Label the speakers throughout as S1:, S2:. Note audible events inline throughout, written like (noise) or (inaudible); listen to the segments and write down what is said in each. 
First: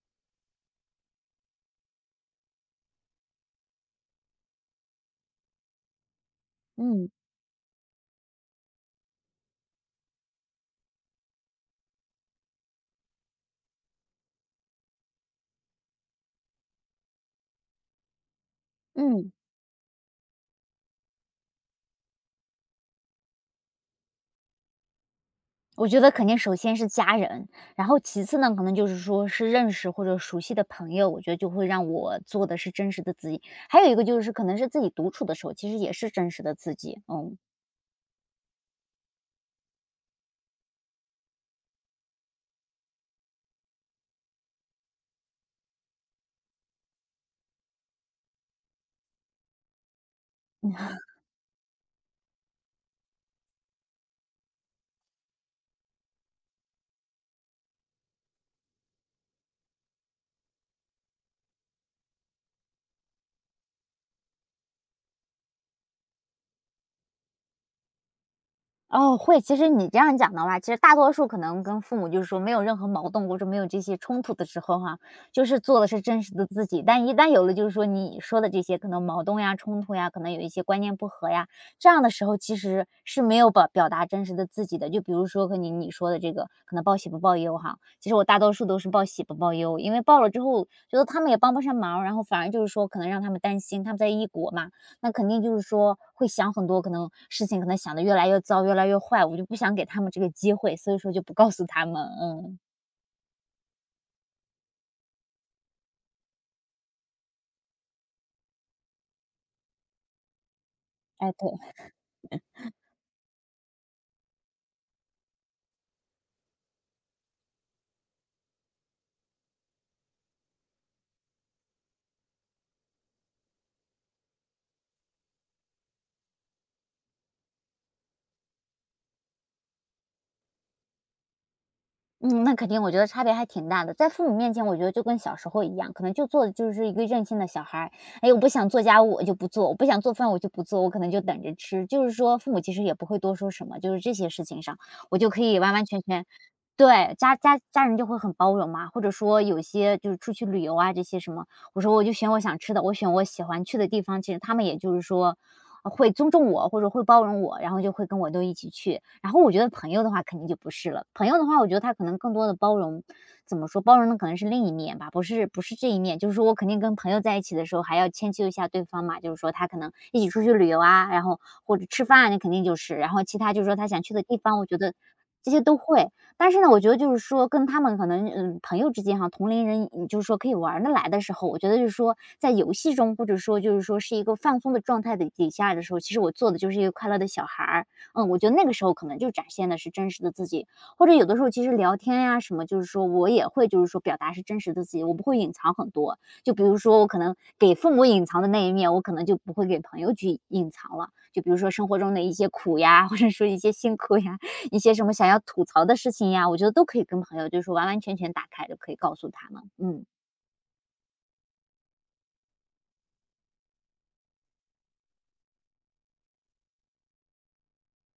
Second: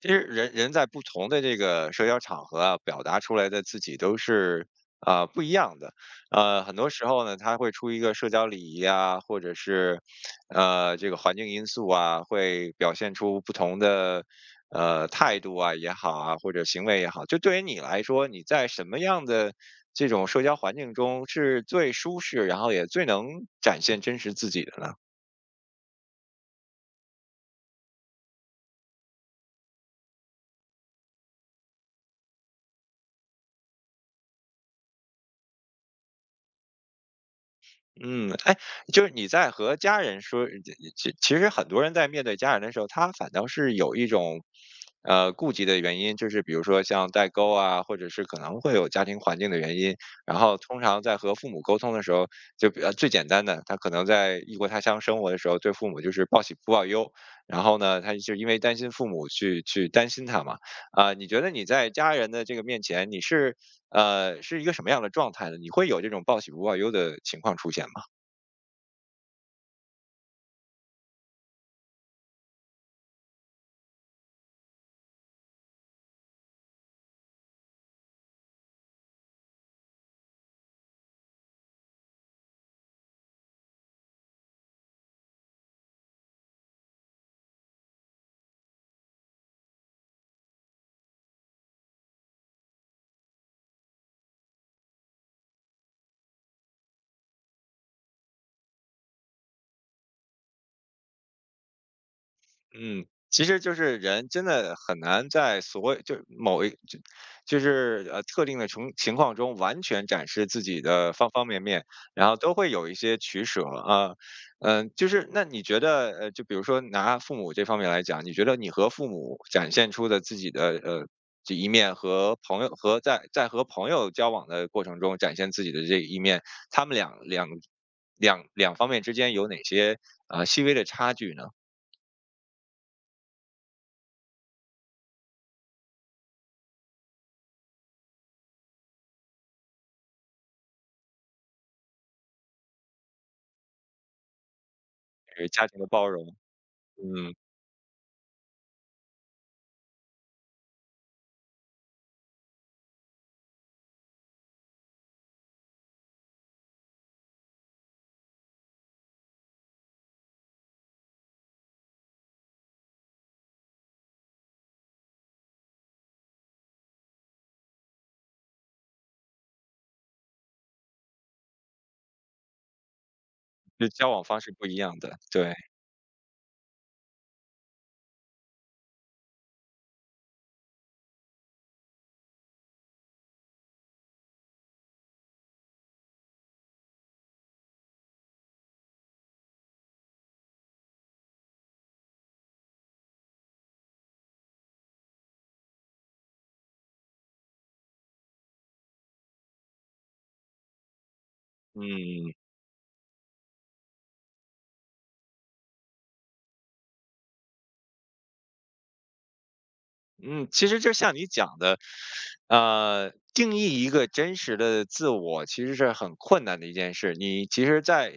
S1: 其实人人在不同的这个社交场合啊，表达出来的自己都是不一样的。很多时
S2: 嗯
S1: 候呢，他会出于一个社交礼仪啊，或者是这个环境因素啊，会表现出不同的态度啊也好啊，或者行为也好。就对于你来说，你在什么样
S2: 嗯，
S1: 的这种社交环境中是最舒适，然后也最能展现真实自己的？
S2: 我觉得肯定首先是家人，然后其次呢，可能就是说是认识或者熟悉的朋友，我觉得就会让我做的是真实的自己。还有一个就是可能是自己独处的时候，其实也是真实的自己。嗯，
S1: 嗯，哎，就是你在和家人说，其实很多人在面对家人的时候，他反倒是有一种，顾忌的原因，就是比如说像代沟啊，或者是可能会有家庭环境的原因。然后通常在和父母沟通的时候，就比较最简单的，他可能在异国他乡生活的时候，对父母就是报喜不报忧。然后呢，他就因为担心父母去担心他嘛。你觉得你在家人的这个面前，你是是一个什么样的状态呢？你会有这种报喜不报忧的情况出现吗？
S2: 哦，会。其实你这样讲的话，其实大多数可能跟父母就是说没有任何矛盾或者没有这些冲突的时候哈，就是做的是真实的自己。但一旦有了就是说你说的这些可能矛盾呀、冲突呀，可能有一些观念不合呀，这样的时候其实是没有表达真实的自己的。就比如说和你说的这个，可能报喜不报忧哈，其实我大多数都是报喜不报忧，因为报了之后觉得他们也帮不上忙，然后反而就是说可能让他们担心，他们在异国嘛，那肯定就是说会想很多，可能事情可能想的越来越糟，越来越坏，我就不想给他们这个机会，所以说就不告诉他们，嗯，
S1: 嗯，其实就是人真的很难在所谓，就某一就就是呃特定的从情况中完全展示自己的方
S2: 哎，
S1: 方
S2: 对。
S1: 面面，然后都会有一些取舍啊，就是那你觉得，就比如说拿父母这方面来讲，你觉得你和父母展现出的自己的这一面和朋友和在和朋友交往的过程中展现自己的这一面，他们两方面之间有哪些细微的差距呢？
S2: 嗯，那肯定，我觉得差别还挺大的。在父母面前，我觉得就跟小时候一样，可能就做的就是一个任性的小孩儿。哎，我不想做家务，我就不做；我不想做饭，我就不做。我可能就等着吃。就是说，父母其实也不会多说什么，就是这些事情上，我就
S1: 比
S2: 可
S1: 如
S2: 以
S1: 家
S2: 完
S1: 庭
S2: 完
S1: 的
S2: 全
S1: 包
S2: 全
S1: 容。
S2: 对
S1: 嗯，
S2: 家人就会很包容嘛。或者说，有些就是出去旅游啊，这些什么，我说我就选我想吃的，我选我喜欢去的地方。其实他们也就是说，会尊重我或者会包容我，然后就会跟我都一起去。然后我觉得朋友的话肯定就不是了，朋友的话，我觉得他可能更多的包容，怎么说，包容的可能是另一面吧，不是这一面。就是说我肯定跟朋友在一起的时候还要迁就一下对方嘛，就是说他可能一起出去旅游啊，然后或者吃饭啊，那肯定就是，然后其他就是说
S1: 就
S2: 他想
S1: 交
S2: 去的
S1: 往
S2: 地
S1: 方式
S2: 方，我
S1: 不一
S2: 觉得
S1: 样的，
S2: 这
S1: 对，
S2: 些都会。但是呢，我觉得就是说跟他们可能，嗯，朋友之间哈，同龄人，嗯就是说可以玩儿得来的时候，我觉得就是说在游戏中，或者说就是说是一个放松的状态的底下的时候，其实我做的就是一个快乐的小孩儿。嗯，我觉得那个时候可能就展现的是真实的自己，或者有的时候其实聊天呀什么，就是说我也会就是说表达是真实的自己，我不会隐藏很多。就比如说我可能给父母隐藏的那一面，我可能就不会给朋友去隐藏了。就比如说生活中的
S1: 嗯
S2: 一些苦呀，或者说一些辛苦呀，一些什么想要吐槽的事情呀，我觉得都可以跟朋友就是说完完全全打开，就可以告诉他们。嗯，
S1: 嗯，其实就像你讲的，定义一个真实的自我其实是很困难的一件事。你其实在，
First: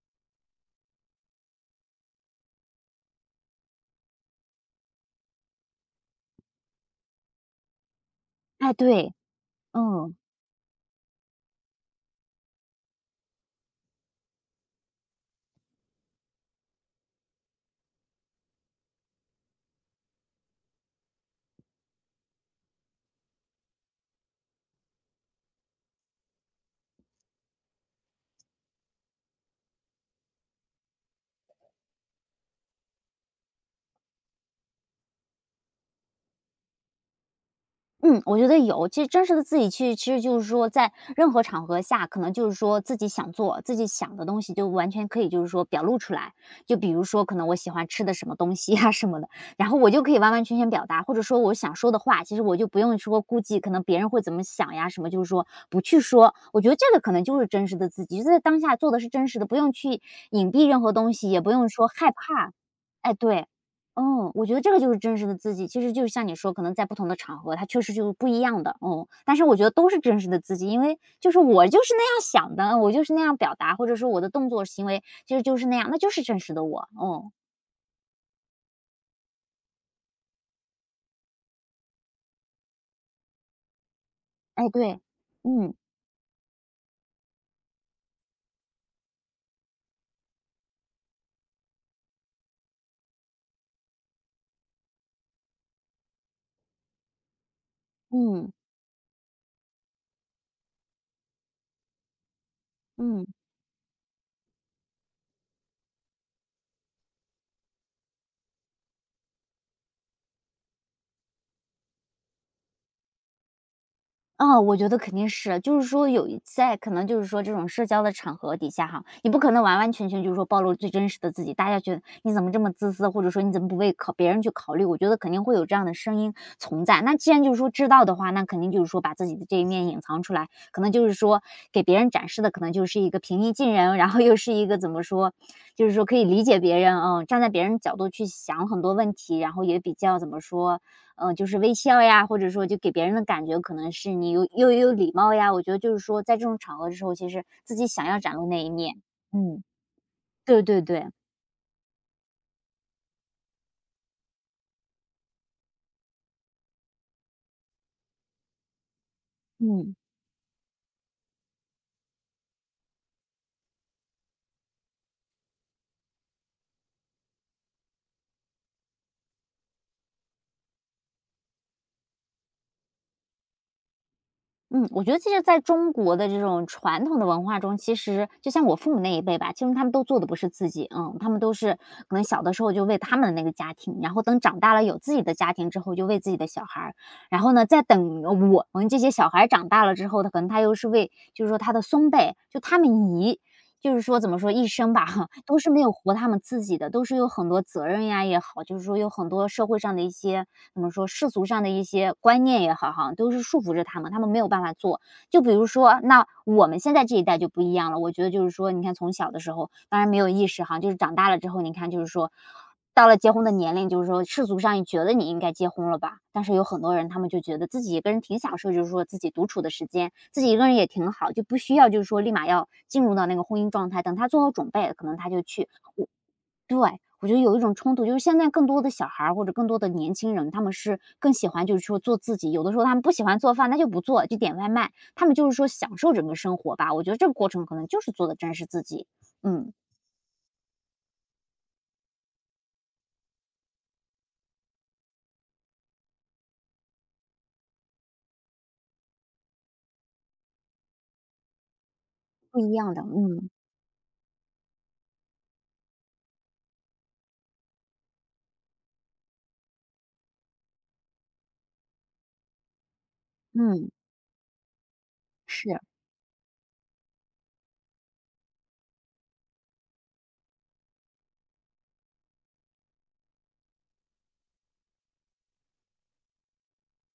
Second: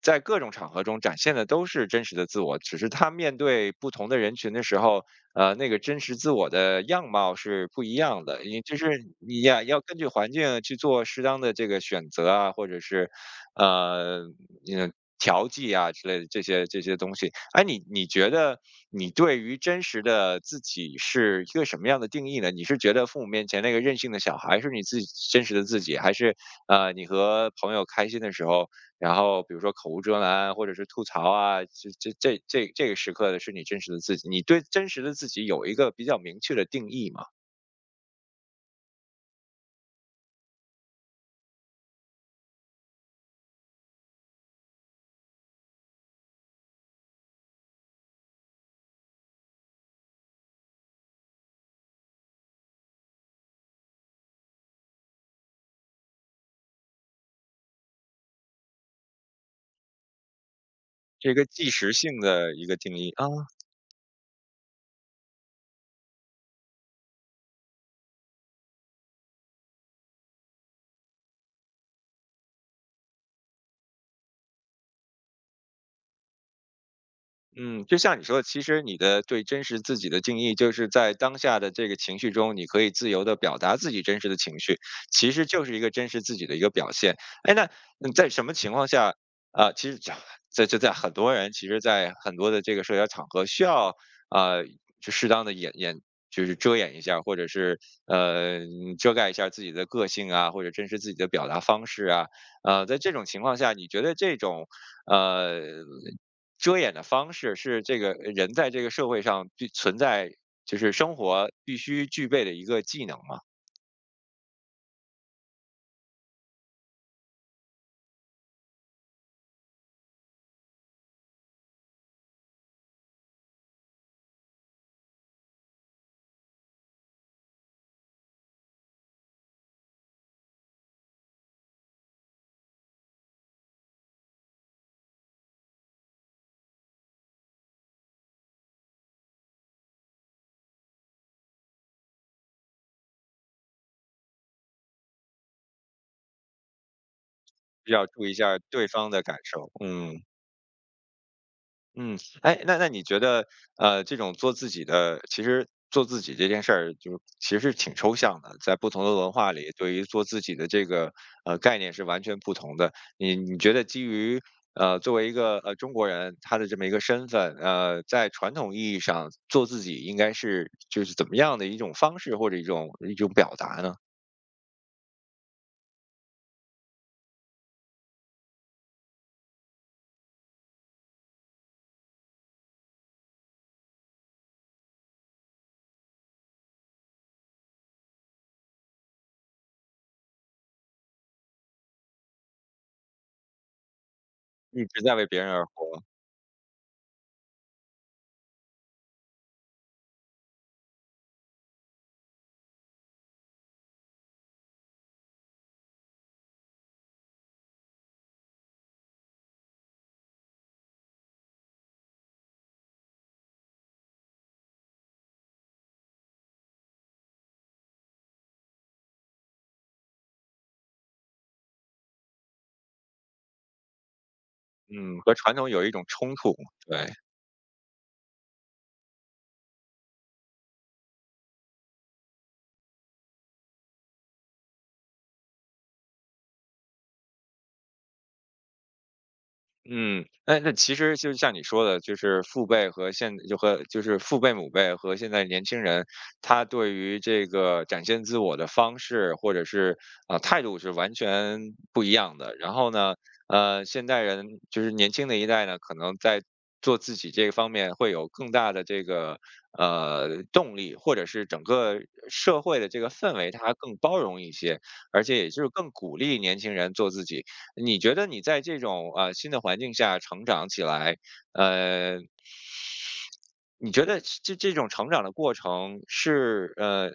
S1: 在各种场合中展现的都是真实的自我，只是他面对不同的人群的时候，那个真实自我的样貌是不一样的。你
S2: 哎，
S1: 就是
S2: 对，
S1: 你呀，要根据
S2: 嗯。
S1: 环境去做适当的这个选择啊，或者是呃，嗯，调剂啊之类的这些这些东西。哎，你你觉得你对于真实的自己是一个什么样的定义呢？你是觉得父母面前那个任性的小孩是你自己真实的自己，还是你和朋友开心的时候，然后比如说口无遮拦或者是吐槽啊，这个时刻的是你真实的自己？你对真实的自己有一个比较明确的定义吗？
S2: 嗯，我觉得有。其实真实的自己去，其实就是说在任何场合下，可能就是说自己想做、自己想的东西，就完全可以就是说表露出来。就比如说，可能我喜欢吃的什么东西呀什么的，然后我就可以完完全全表达，或者说我想说的话，其实我就不用说估计可能别人会怎么想呀什么，就是说不去说。我觉得这个可能就是真实的自己，就在当下做的是真实的，不用去隐蔽任何东西，
S1: 这
S2: 也
S1: 个
S2: 不
S1: 即
S2: 用说
S1: 时
S2: 害
S1: 性
S2: 怕。
S1: 的一个定义
S2: 哎，
S1: 啊。
S2: 对，嗯，我觉得这个就是真实的自己。其实就是像你说，可能在不同的场合，它确实就是不一样的，嗯。但是我觉得都是真实的自己，因为就是我就是那样想的，我就是那样表达，或者说我的动作行为其实就是那样，那就是真实的我，嗯。
S1: 嗯，就像你说的，其实你的对真实自己的定义，就是在当下的这个情绪中，你可以自由的表达自己真实的情
S2: 哎，
S1: 绪，
S2: 对，
S1: 其实就是
S2: 嗯，
S1: 一个真实自己的一个表现。哎，那嗯在什么情况下，其实在就在很多人，其实，在很多的这个社交场合，需要呃，就适当的就是遮掩一下，或者是
S2: 嗯，
S1: 遮盖一下自己的个性啊，或者真实自己的表达方式啊。在这种
S2: 嗯。
S1: 情况下，你觉得这种呃遮掩的方式是这个人在这个社会上必存在，就是生活必须具备的一个技能嘛，
S2: 啊，我觉得肯定是，就是说有一在可能就是说这种社交的场合底下哈，你不可能完完全全就是说暴露最真实的自己，大家觉得你怎么这么自私，或者说你怎么不为考别人去考虑？我觉得肯定会有这样的声音存在。那既然就是说知道的话，那肯定就是说把自己的这一面隐藏出来，可能就是说给别人展示的，可能就是一个平易近人，然后又是一个怎么说，就是说可以理解别人，嗯，站在别人角度去想很多问题，然后也比较怎么说，嗯，就是微笑呀，或者说就给别人的感觉可能是你有又有礼貌呀。我觉得就是说在这种场合的时候，其实自己
S1: 要
S2: 想要
S1: 注意一
S2: 展露
S1: 下
S2: 那一
S1: 对
S2: 面。
S1: 方的感
S2: 嗯，
S1: 受。嗯。
S2: 对对对，
S1: 嗯，哎，那你觉得，这种做自己的，其实做自己这件事儿，就其实是挺抽象的，在不同的文化里，对
S2: 嗯。
S1: 于做自己的这个概念是完全不同的。你你觉得基于作为一个中国人他的这么一个身份，在传统意义上做自己应该是就是怎么样的一种方式或者一种表达呢？
S2: 嗯，我觉得其实在中国的这种传统的文化中，其实就像我父母那一辈吧，其实他们都做的不是自己，嗯，他们都是可能小的时候就为他们的那个家庭，然后等长大了有自己的家庭之后，就为自己的小孩儿，然后呢，再等我们这些小孩儿长大了之后，他可能他又是为，就是说他的孙辈，就他们一。就是说，怎么说，一
S1: 一
S2: 生
S1: 直
S2: 吧，
S1: 在为别
S2: (laughs)
S1: 人
S2: 都
S1: 而
S2: 是没有
S1: 活，
S2: 活他们自己的，都是有很多责任呀也好，就是说有很多社会上的一些怎么说世俗上的一些观念也好哈，都是束缚着他们，他们没有办法做。就比如说，那我们现在这一代就不一样了，我觉得就是说，你看从小的时候，当然没有意识哈，就是长大了之后，你看就是说。到了结婚的年龄，就是说世俗上觉得你应该结婚了吧，但是有很多人他们就觉得自己一个人挺享受，就是说自己独处的时间，自己一个人也挺好，就不需要就是说立马要进入到那个婚姻状态，等他做好准备，可能
S1: 嗯，
S2: 他
S1: 和
S2: 就
S1: 传统
S2: 去。
S1: 有一种冲突，
S2: 对，
S1: 对。
S2: 我觉得有一种冲突，就是现在更多的小孩儿或者更多的年轻人，他们是更喜欢就是说做自己，有的时候他们不喜欢做饭，那就不做，就点外卖，他们就是说享受整个生活吧。我觉得这个过程可能就是做的真是自己，嗯，
S1: 嗯，那那其实就像你说的，就是父辈和现就和就是父辈母辈和现在年轻人，他对于这个展现自我的方式或者是态度是完全不一样的。
S2: 不
S1: 然
S2: 一
S1: 后
S2: 样的，
S1: 呢，
S2: 嗯
S1: 现代人就是年轻的一代呢，可能在做自己这方面会有更大的这个动力，或者是整个社会的这个氛围它
S2: 嗯，
S1: 更包容一些，而且也就是
S2: 是
S1: 更鼓励年轻人做自己。你觉得你在这种新的环境下成长起来，呃，你觉得这这种成长的过程是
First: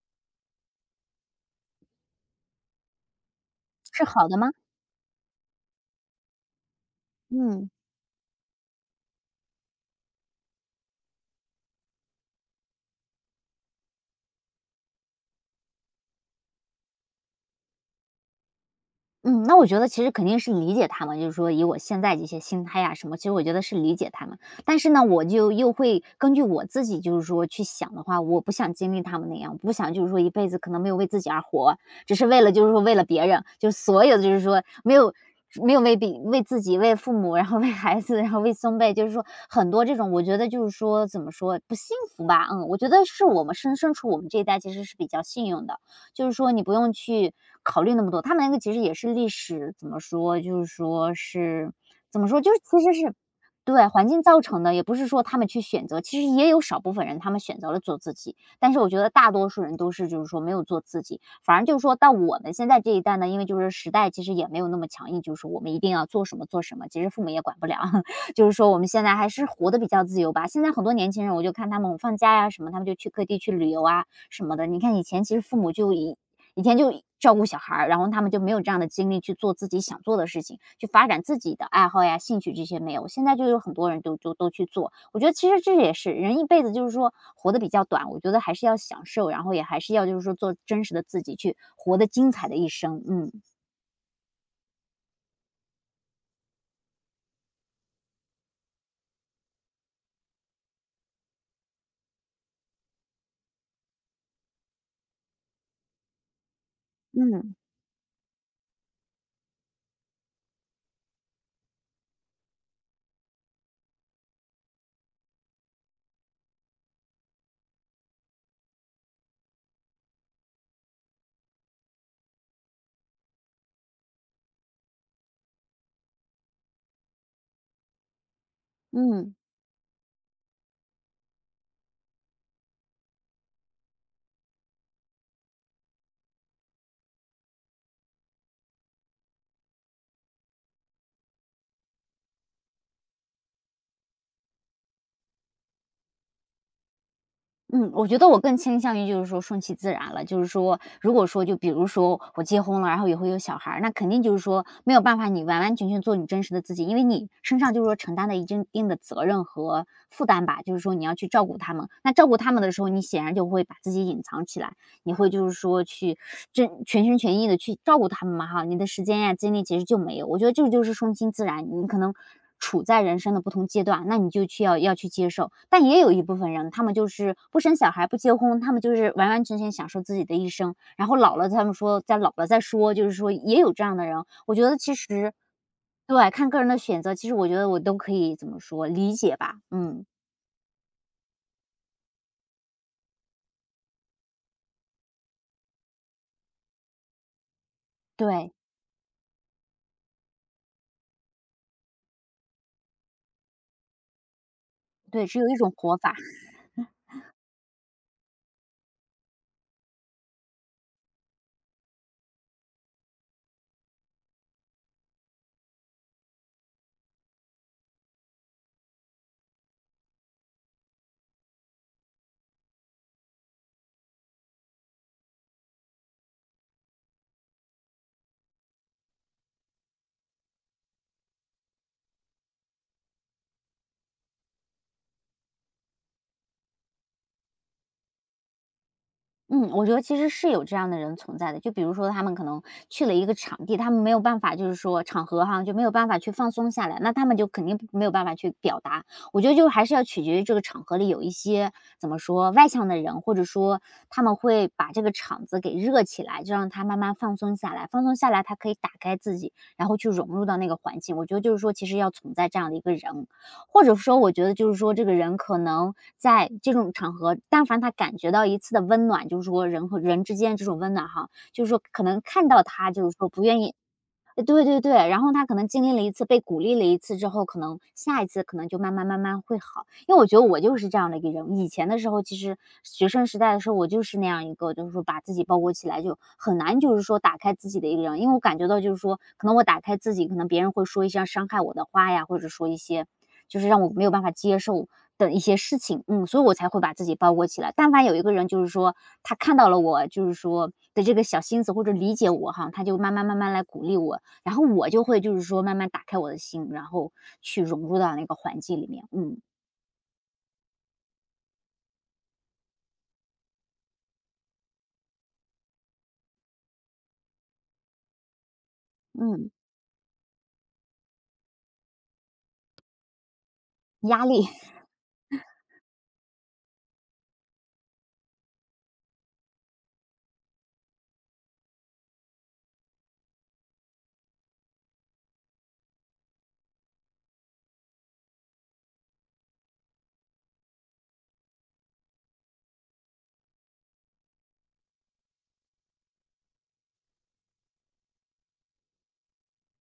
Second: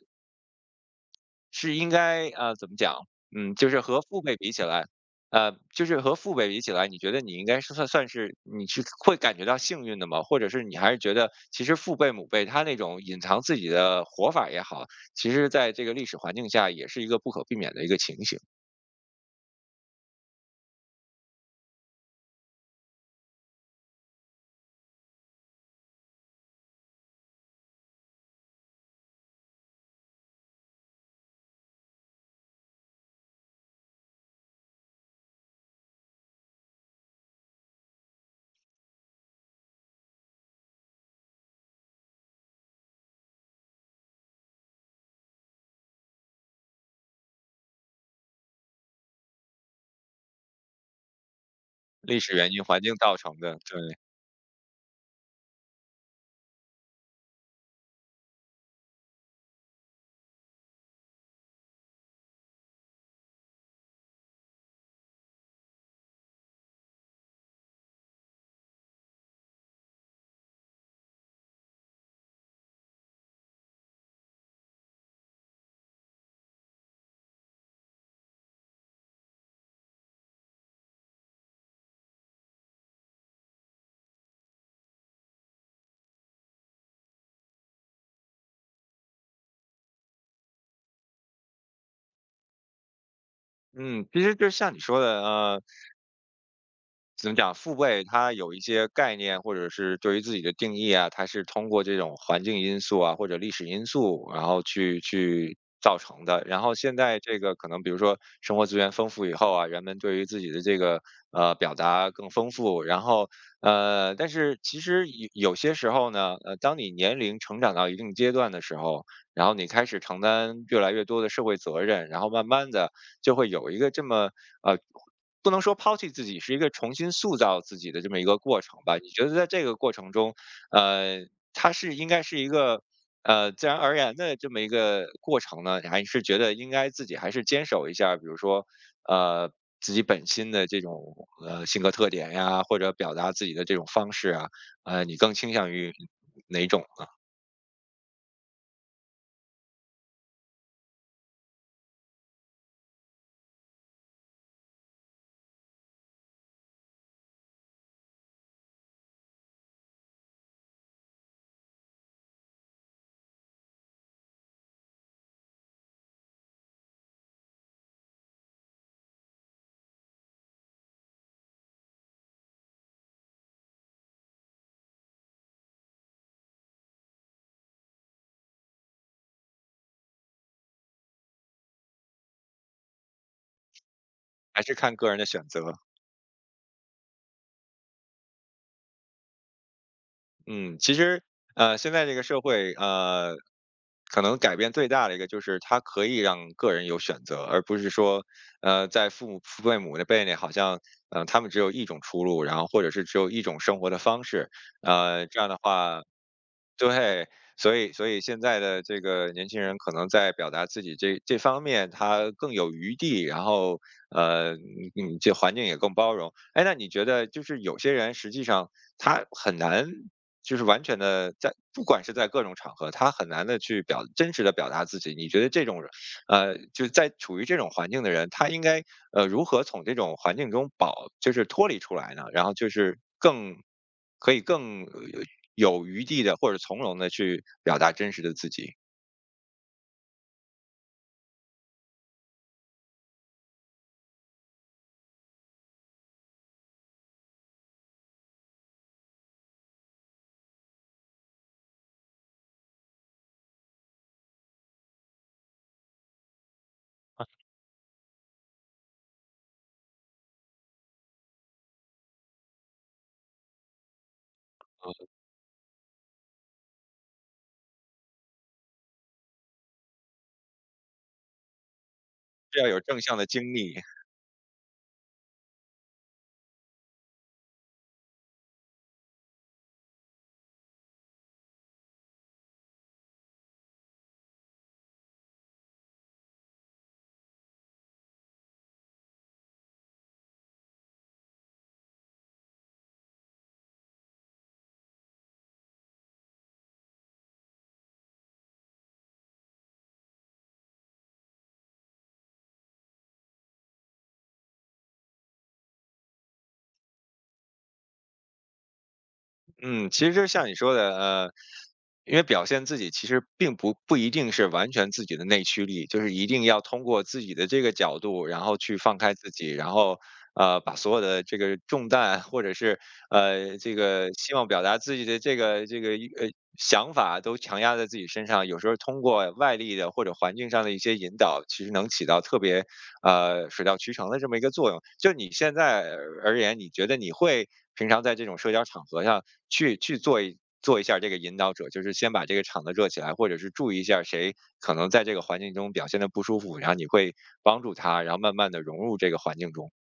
S1: 是应该怎么讲？嗯，就是和
S2: 是
S1: 父
S2: 好
S1: 辈
S2: 的
S1: 比
S2: 吗？
S1: 起来，就是和父辈比起来，你觉得你应该
S2: 嗯。
S1: 是算是你是会感觉到幸运的吗？或者是你还是觉得其实父辈母辈他那种隐藏自己的活法也好，其实在这个历史环境下也是一个不可避免的一个情形，
S2: 嗯，那我觉得其实肯定是理解他们，就是说以我现在这些心态呀、什么，其实我觉得是理解他们。但是呢，我就又会根据我自己，就是说去想的话，我不想经历他们那样，不想就是说一辈子可能没有为自己而活，只是为了就是说为了别人，就是所有的就是说没有为比为自己、为父母，然后为孩子，然后为孙辈，就是说很多这种，我觉得就是说怎么说不幸福吧？嗯，我觉得是我们身处我们这一代其实是比较幸运的，就是说你不用去考虑那么多。他们那个其实也是历史怎么说，就是说是
S1: 历
S2: 怎么
S1: 史
S2: 说，就
S1: 原
S2: 是
S1: 因环
S2: 其实
S1: 境
S2: 是
S1: 造成的。
S2: 对，
S1: 对，
S2: 环境造成的，也不是说他们去选择，其实也有少部分人他们选择了做自己，但是我觉得大多数人都是就是说没有做自己，反而就是说到我们现在这一代呢，因为就是时代其实也没有那么强硬，就是我们一定要做什么做什么，其实父母也管不了，(laughs) 就是说我们现在还是活得比较自由吧。现在很多年轻人，我就看他们放假呀、什么，他们就去各地去旅游啊，什么的。你看以前其实父母就以前就照顾小孩儿，然后他们就没有这样的精力去做自己想做的事情，去发展自己的爱好呀、兴趣这些没有。现在就有很多人都就都去做，我觉得其实这也是人一辈子就是说活得比较短，我觉得还是要享受，然后也还是要就是说做真实的自己，去活得精彩的一生。嗯
S1: 嗯，其实就像你说的，怎么讲，父辈他有一些概念，或者是对于自己的定义啊，他是通过这种环境因素啊，或者历史因素，然后去造成的。然后现在这个
S2: 嗯
S1: 可能，比如说生活资源丰富以后啊，人们对于自己的这个表达更丰富。然后但是其实有些时候呢，当你年龄成长到一定阶段的时候，然后你开始承担越来越多的社会责任，然后慢慢的就会有一个这么呃不能说抛弃自己，是一个重新塑造自己的这么一个过程吧。你觉得
S2: 嗯。
S1: 在这个过程中，呃，它是应该是一个自然而然的这么一个过程呢？还是觉得应该自己还是坚守一下儿比如说呃自己本心的这种性格特点呀，或者表达自己的这种方式啊，你更倾向于哪种呢？
S2: 嗯，我觉得我更倾向于就是说顺其自然了，就是说，如果说就比如说我结婚了，然后也会有小孩儿，那肯定就是说没有办法你完完全全做你真实的自己，因为你身上就是说承担了一定的责任和负担吧，就是说你要去照顾他们，那照顾他们的时候，你显然就会把自己隐藏起来，你会就是说去真全心全意的去照顾他们嘛哈，你的时间呀、精力其实就没有。我觉得这个就是顺其自然，你可能处在人生的不同阶段，那你就去要去接受。但也有一部分人，他们就是不生小孩、不结婚，他们就是完完全全享受自己的一生，然后老了他们说再老了再说，就是说也有这样的人。我
S1: 还
S2: 觉
S1: 是
S2: 得其
S1: 看个人的
S2: 实
S1: 选择？
S2: 对，看个人的选择，其实我觉得我都可以怎么说，理解吧。嗯，
S1: 嗯，其实，现在这个社会，可能改变最大的一个就是它可以让个人有选择，而不是说，
S2: 对，
S1: 在父母父辈母那辈里，好像，他们只有一种出路，然后或者是只有一种生活的方式，
S2: 对，
S1: 这
S2: 只
S1: 样
S2: 有一
S1: 的
S2: 种活
S1: 话，
S2: 法。
S1: 对，所以所以现在的这个年轻人可能在表达自己这这方面，他更有余地，然后呃，这环境也更包容。哎，那你觉得就是有些人实际上他很难，就是完全的在，不管是在各种场合，他很难的去表真实的表达自己。你觉得这种人？就在处于这种环境的人，他应该如何从这种环境中保，就是脱离出来呢？然后就是更可以更有余地的或者从容的去表达真实的自己，
S2: 嗯，我觉得其实是有这样的人存在的。就比如说他们可能去了一个场地，他们没有办法，就是说场合哈，就没有办法去放松下来，那他们就肯定没有办法去表达。我觉得就还是要取决于这个场合里有一些怎么说外向的人，或者说他们会把这个场子给热起来，就让他慢慢放松下来，放松下来，他可以打开自己，然后去融入到那个环境。我觉得就是说，其实要存在这样的一个人，或者说我觉得就是
S1: 啊，
S2: 说这个人可能在这种场合，但凡他感觉到一次的温暖，就是说人和人之间这种温暖哈，就是说可能看
S1: 这
S2: 到
S1: 要有
S2: 他
S1: 正
S2: 就
S1: 向
S2: 是
S1: 的
S2: 说不
S1: 经
S2: 愿意
S1: 历。
S2: 对对对，然后他可能经历了一次，被鼓励了一次之后，可能下一次可能就慢慢慢慢会好。因为我觉得我就是这样的一个人，以前的时候，其实学生时代的时候，我就是那样一个，就是说把自己包裹起来，就很难就是说打开自己的一个人，因为我感觉到就是说，可能我打开自己，可能别人会说一些伤害我的话呀，或者说一些就是让我没有办法接受的一些事情，嗯，所以我才会把自己包裹起来。但凡有一个人，就是说他看到了我，就是说的这个小心思或者理解我哈，他就慢慢慢慢来鼓励我，然后我就会就是说慢慢打开我的心，然后去融入到那个环境里面，嗯
S1: 嗯，其实就像你说的，因为表现自己其实并不一定是完全自己的内驱力，就是一定要通过自己的这个角度，然后去放开自己，
S2: 嗯，
S1: 然后把所有的这个重担或者是这个
S2: 压
S1: 希望
S2: 力。
S1: 表达自己的这个想法都强压在自己身上，有时候通过外力的或者环境上的一些引导，其实能起到特别水到渠成的这么一个作用。就你现在而言，你觉得你会平常在这种社交场合上去做一下这个引导者，就是先把这个场子热起来，或者是注意一下谁可能在这个环境中表现的不舒服，然后你会帮助他，然后慢慢的融入这个环境中。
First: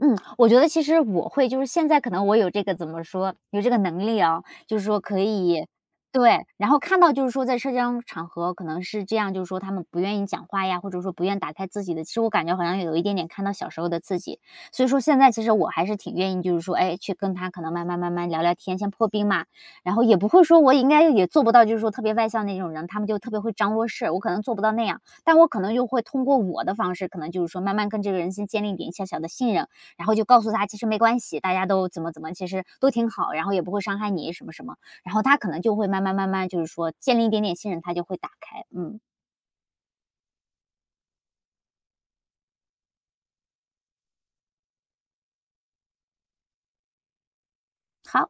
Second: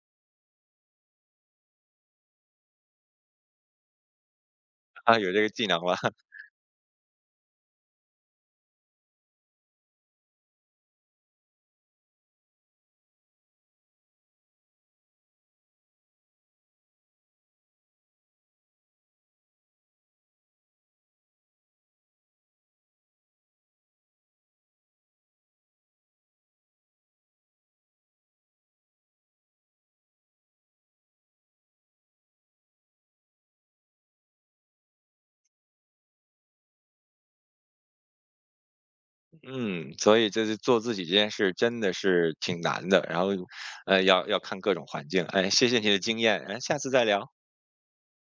S2: 嗯，我觉得其实我会就是现在可能我有这个怎么说，有这个能力啊，就是说
S1: (laughs) 啊，
S2: 可
S1: 有这个技
S2: 以
S1: 能了，
S2: 对，然后看到就是说在社交场合可能是这样，就是说他们不愿意讲话呀，或者说不愿打开自己的，其实我感觉好像有一点点看到小时候的自己，所以说现在其实我还是挺愿意就是说，哎，去跟他可能慢慢慢慢聊聊天，先破冰嘛，然后也不会说我应该也做不到就是说特别外向那种人，他们就特别会张罗事，我可能做不到那样，但我可能就会通过我的方式，可能就是说慢慢跟这个人先建立一点小小的信任。然后就告诉他其实没关系，大家都怎么怎么，其实都挺好，然后也不会伤害你什么什么，然后他可能就会慢慢慢慢就是说建立一点点信任，他就会打开，嗯，
S1: (laughs) 嗯，所以就是做自己这件事真的是挺难的，然后，要要看各种环境。哎，谢谢你的经验，哎，下次再聊。
S2: 好。